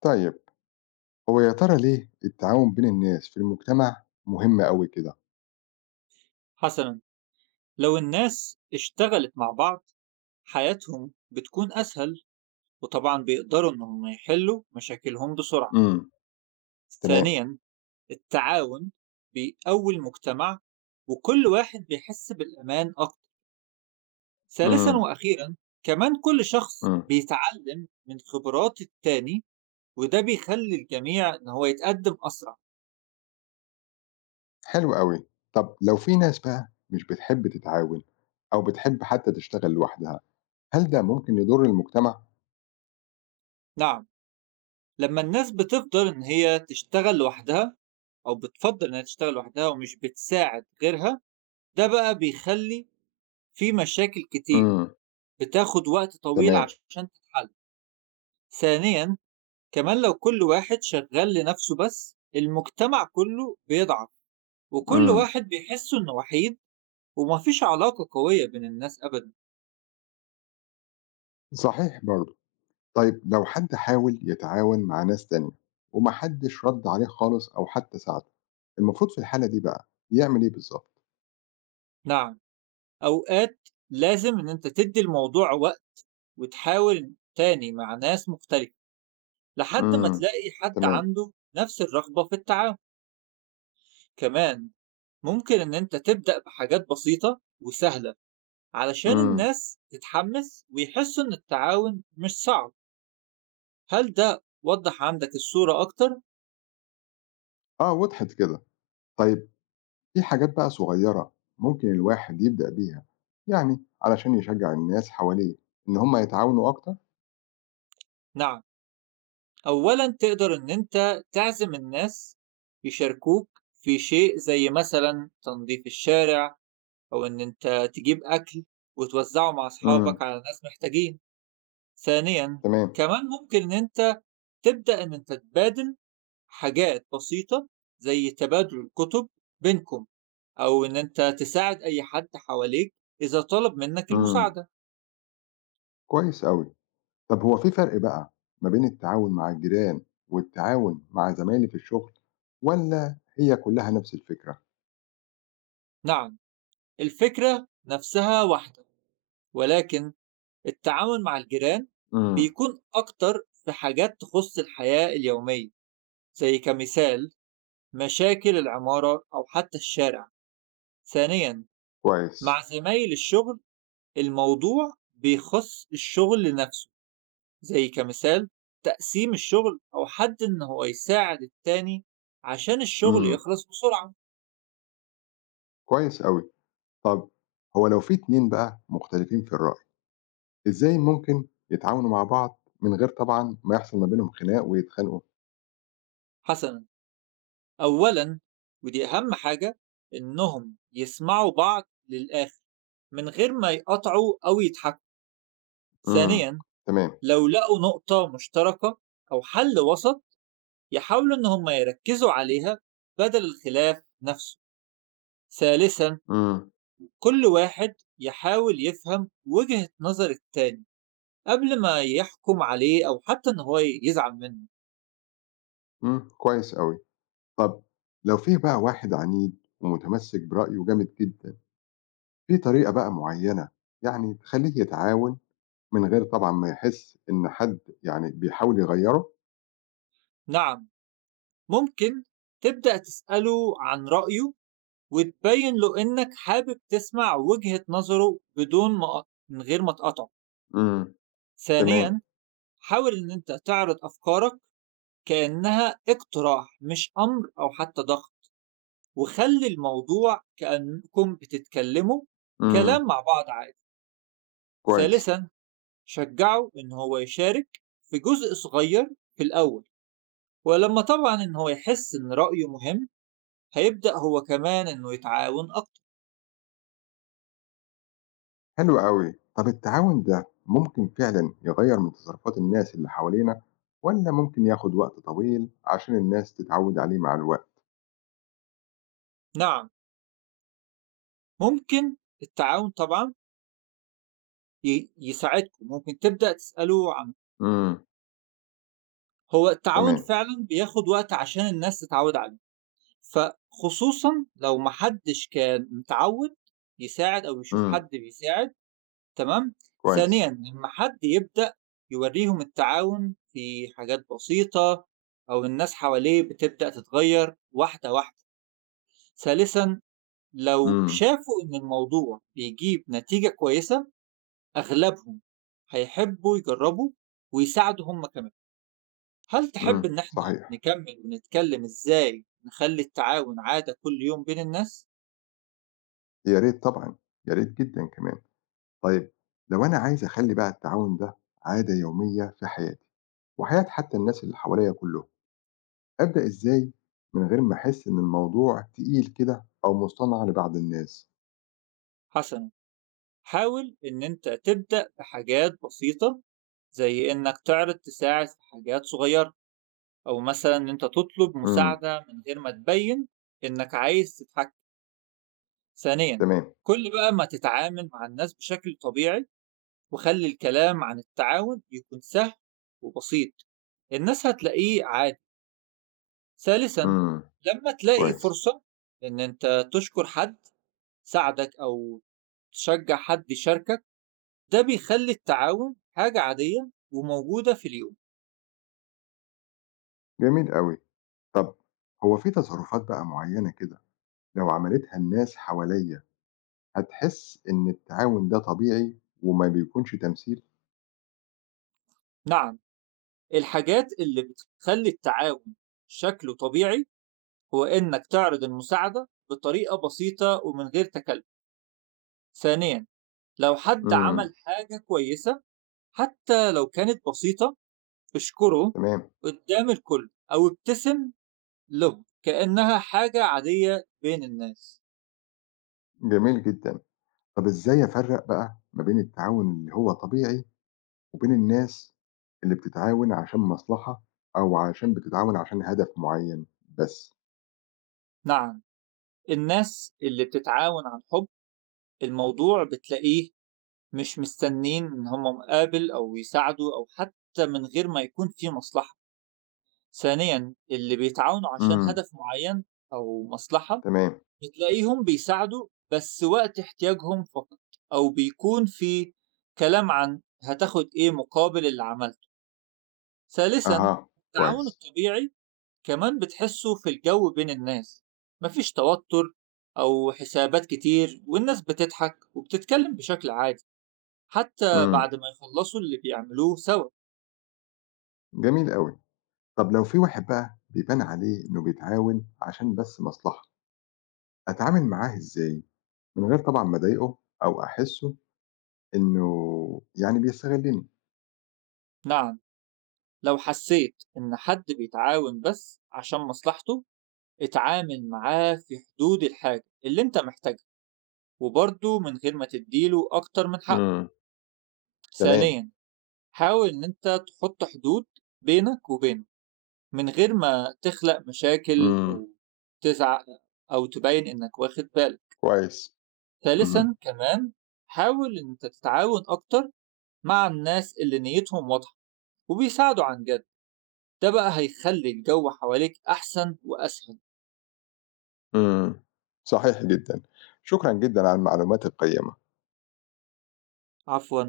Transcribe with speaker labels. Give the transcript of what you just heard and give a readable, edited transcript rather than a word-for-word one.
Speaker 1: طيب، هو يا ترى ليه التعاون بين الناس في المجتمع مهم أوي كده؟
Speaker 2: حسنا، لو الناس اشتغلت مع بعض حياتهم بتكون أسهل، وطبعا بيقدروا إنهم يحلوا مشاكلهم بسرعة.
Speaker 1: إمم، تمام.
Speaker 2: ثانيا، التعاون بيقوي المجتمع وكل واحد بيحس بالأمان أكتر. ثالثا
Speaker 1: إمم،
Speaker 2: وأخيرا، كمان كل شخص
Speaker 1: إمم،
Speaker 2: بيتعلم من خبرات التاني، وده بيخلي الجميع إن هو يتقدم أسرع.
Speaker 1: حلو أوي. طب لو في ناس بقى مش بتحب تتعاون أو بتحب حتى تشتغل لوحدها، هل ده ممكن يضر المجتمع؟
Speaker 2: نعم، لما الناس بتفضل إن هي تشتغل لوحدها أو بتفضل إنها تشتغل لوحدها ومش بتساعد غيرها، ده بقى بيخلّي في مشاكل كتير
Speaker 1: إمم،
Speaker 2: بتاخد وقت طويل
Speaker 1: تمام.
Speaker 2: عشان تتحل. ثانيًا، كمان لو كل واحد شغّال لنفسه بس، المجتمع كُلّه بيضعف وكل
Speaker 1: إمم،
Speaker 2: واحد بيحس إنه وحيد وما فيش علاقة قوية بين الناس أبدًا.
Speaker 1: صحيح برضه. طيب لو حد حاول يتعاون مع ناس تانية وما حدش رد عليه خالص أو حتى ساعده، المفروض في الحالة دي بقى يعمل إيه بالضبط؟
Speaker 2: نعم، أوقات لازم إن أنت تدّي الموضوع وقت وتحاول تاني مع ناس مختلفة لحد ما
Speaker 1: إمم،
Speaker 2: تلاقي حد
Speaker 1: تمام.
Speaker 2: عنده نفس الرغبة في التعاون. كمان ممكن إن أنت تبدأ بحاجات بسيطة وسهلة، علشان
Speaker 1: إمم،
Speaker 2: الناس تتحمس ويحسوا إن التعاون مش صعب. هل ده وضح عندك الصورة أكتر؟
Speaker 1: آه، وضحت كده. طيب في حاجات بقى صغيرة ممكن الواحد يبدأ بيها، يعني علشان يشجع الناس حواليه إن هم يتعاونوا أكتر؟
Speaker 2: نعم، أولا تقدر إن أنت تعزم الناس يشاركوك في شيء زي مثلا تنظيف الشارع، أو إن أنت تجيب أكل وتوزعه مع أصحابك
Speaker 1: امم
Speaker 2: على ناس محتاجين. ثانيا،
Speaker 1: تمام.
Speaker 2: كمان ممكن إن أنت تبدأ إن أنت تبادل حاجات بسيطة زي تبادل الكتب بينكم، أو إن أنت تساعد أي حد حواليك إذا طلب منك
Speaker 1: امم
Speaker 2: المساعدة.
Speaker 1: كويس أوي. طب هو في فرق بقى ما بين التعاون مع الجيران والتعاون مع زمايلي في الشغل، ولا هي كلها نفس الفكرة؟
Speaker 2: نعم، الفكرة نفسها واحدة، ولكن التعامل مع الجيران
Speaker 1: امم
Speaker 2: بيكون أكتر في حاجات تخص الحياة اليومية، زي كمثال مشاكل العمارة أو حتى الشارع. ثانيا، مع
Speaker 1: كويس.
Speaker 2: زمايل الشغل الموضوع بيخص الشغل نفسه، زي كمثال تقسيم الشغل أو حد إن هو يساعد التاني عشان الشغل
Speaker 1: امم
Speaker 2: يخلص بسرعة.
Speaker 1: كويس أوي. طب هو لو في اتنين بقى مختلفين في الرأي، إزاي ممكن يتعاونوا مع بعض من غير طبعا ما يحصل ما بينهم خناق ويتخانقوا؟
Speaker 2: حسنا، أولًا، ودي أهم حاجة، إنهم يسمعوا بعض للآخر من غير ما يقاطعوا أو يضحكوا.
Speaker 1: امم
Speaker 2: ثانيًا،
Speaker 1: تمام.
Speaker 2: لو لقوا نقطة مشتركة أو حل وسط يحاولوا إن هم يركزوا عليها بدل الخلاف نفسه. ثالثًا،
Speaker 1: إمم،
Speaker 2: كل واحد يحاول يفهم وجهة نظر التاني قبل ما يحكم عليه أو حتى إن هو يزعل منه.
Speaker 1: إمم، كويس أوي. طَب لو في بقى واحد عنيد ومتمسك برأيه جامد جدًا، في طريقة بقى معيّنة، يعني تخلّيه يتعاون من غير طبعًا ما يحس إن حد يعني بيحاول يغيّره؟
Speaker 2: نعم، ممكن تبدأ تسأله عن رأيه وتبين له إنك حابب تسمع وجهة نظره بدون ما من غير ما تقاطعه.
Speaker 1: إمم، تمام.
Speaker 2: ثانيًا، حاول إن أنت تعرض أفكارك كأنها اقتراح مش أمر أو حتى ضغط، وخلي الموضوع كأنكم بتتكلموا
Speaker 1: إمم،
Speaker 2: كلام مع بعض عادي.
Speaker 1: كويس.
Speaker 2: ثالثًا، شجعه إن هو يشارك في جزء صغير في الأول، ولما طبعًا إن هو يحس إن رأيه مهم هيبدأ هو كمان إنه يتعاون أكتر.
Speaker 1: حلو أوي. طَب التعاون ده ممكن فعلًا يغيّر من تصرفات الناس اللي حوالينا، والّا ممكن ياخد وقت طويل عشان الناس تتعوّد عليه مع الوقت؟
Speaker 2: نعم، ممكن التعاون طبعًا يساعدكم. ممكن تبدأ تسأله عن،
Speaker 1: إمم،
Speaker 2: هو التعاون
Speaker 1: تمام.
Speaker 2: فعلا بياخد وقت عشان الناس تتعود عليه، فخصوصا لو محدش كان متعود يساعد أو يشوف
Speaker 1: إمم،
Speaker 2: حد بيساعد. تمام. ثانيا،
Speaker 1: كويس.
Speaker 2: لما حد يبدأ يوريهم التعاون في حاجات بسيطة، أو الناس حواليه بتبدأ تتغير واحدة واحدة. ثالثا، لو
Speaker 1: إمم،
Speaker 2: شافوا إن الموضوع بيجيب نتيجة كويسة أغلبهم هيحبوا يجربوا ويساعدوا هم كمان. هل تحب
Speaker 1: إمم،
Speaker 2: إن إحنا
Speaker 1: صحيح.
Speaker 2: نكمل ونتكلم إزاي نخلي التعاون عادة كل يوم بين الناس؟
Speaker 1: يا ريت طبعًا، يا ريت جدًا كمان. طيب لو أنا عايز أخلّي بقى التعاون ده عادة يومية في حياتي، وحياة حتى الناس اللي حواليّا كلّهم، أبدأ إزاي من غير ما أحس إن الموضوع تقيل كده أو مصطنع لبعض الناس؟
Speaker 2: حسنا، حاول إن أنت تبدأ بحاجات بسيطة زي إنك تعرض تساعد في حاجات صغيرة، أو مثلا إن أنت تطلب
Speaker 1: إمم،
Speaker 2: مساعدة من غير ما تبين إنك عايز تتحكم. ثانيا،
Speaker 1: تمام.
Speaker 2: كل بقى ما تتعامل مع الناس بشكل طبيعي وخلي الكلام عن التعاون يكون سهل وبسيط، الناس هتلاقيه عادي. ثالثًا،
Speaker 1: إمم،
Speaker 2: لمّا تلاقي
Speaker 1: كويس.
Speaker 2: فرصة إن أنت تشكر حد ساعدك أو تشجّع حد يشاركك، ده بيخلّي التعاون حاجة عادية وموجودة في اليوم.
Speaker 1: جميل أوي. طب هو في تصرفات بقى معيّنة كده لو عملتها الناس حواليّا هتحس إن التعاون ده طبيعي وما بيكونش تمثيل؟
Speaker 2: نعم، الحاجات اللي بتخلّي التعاون شكله طبيعي هو إنك تعرض المساعدة بطريقة بسيطة ومن غير تكلُّف. ثانيًا، لو حد
Speaker 1: إمم،
Speaker 2: عمل حاجة كويسة حتى لو كانت بسيطة، اشكره
Speaker 1: تمام.
Speaker 2: قدّام الكل أو ابتسم لب كأنها حاجة عادية بين الناس.
Speaker 1: جميل جدًا. طب إزاي أفرّق بقى ما بين التعاون اللي هو طبيعي، وبين الناس اللي بتتعاون عشان مصلحة، أو عشان بتتعاون عشان هدف معيّن بس؟
Speaker 2: نعم، الناس اللي بتتعاون عن حب الموضوع بتلاقيه مش مستنين إن هم مقابل أو يساعدوا أو حتى من غير ما يكون في مصلحة. ثانيا، اللي بيتعاونوا عشان
Speaker 1: إمم،
Speaker 2: هدف معين أو مصلحة
Speaker 1: تمام.
Speaker 2: بتلاقيهم بيساعدوا بس وقت احتياجهم فقط، أو بيكون في كلام عن هتاخد إيه مقابل اللي عملته. ثالثا،
Speaker 1: أها،
Speaker 2: التعاون
Speaker 1: كويس.
Speaker 2: الطبيعي كمان بتحسوا في الجو بين الناس مفيش توتر أو حسابات كتير، والناس بتضحك وبتتكلم بشكل عادي حتى
Speaker 1: إمم،
Speaker 2: بعد ما يخلصوا اللي بيعملوه سوا.
Speaker 1: جميل أوي. طب لو في واحد بقى بيبان عليه إنه بيتعاون عشان بس مصلحة، أتعامل معاه إزاي من غير طبعًا ما أضايقه أو أحسّه إنه يعني بيستغلني؟
Speaker 2: نعم، لو حسيت إن حد بيتعاون بس عشان مصلحته اتعامل معاه في حدود الحاجة اللي انت محتاجها، وبرضه من غير ما تديله أكتر من حقه.
Speaker 1: إمم، تمام.
Speaker 2: ثانيا، حاول إن انت تحط حدود بينك وبينه من غير ما تخلق مشاكل
Speaker 1: إمم،
Speaker 2: أو تزعق أو تبين إنك واخد بالك.
Speaker 1: كويس. اهم.
Speaker 2: ثالثا، كمان حاول إن أنت تتعاون أكتر مع الناس اللي نيتهم واضحة وبيساعدوا عن جد، ده بقى هيخلي الجو حواليك أحسن وأسهل.
Speaker 1: إمم، صحيح جدًا. شكرًا جدًا على المعلومات القيّمة.
Speaker 2: عفوا.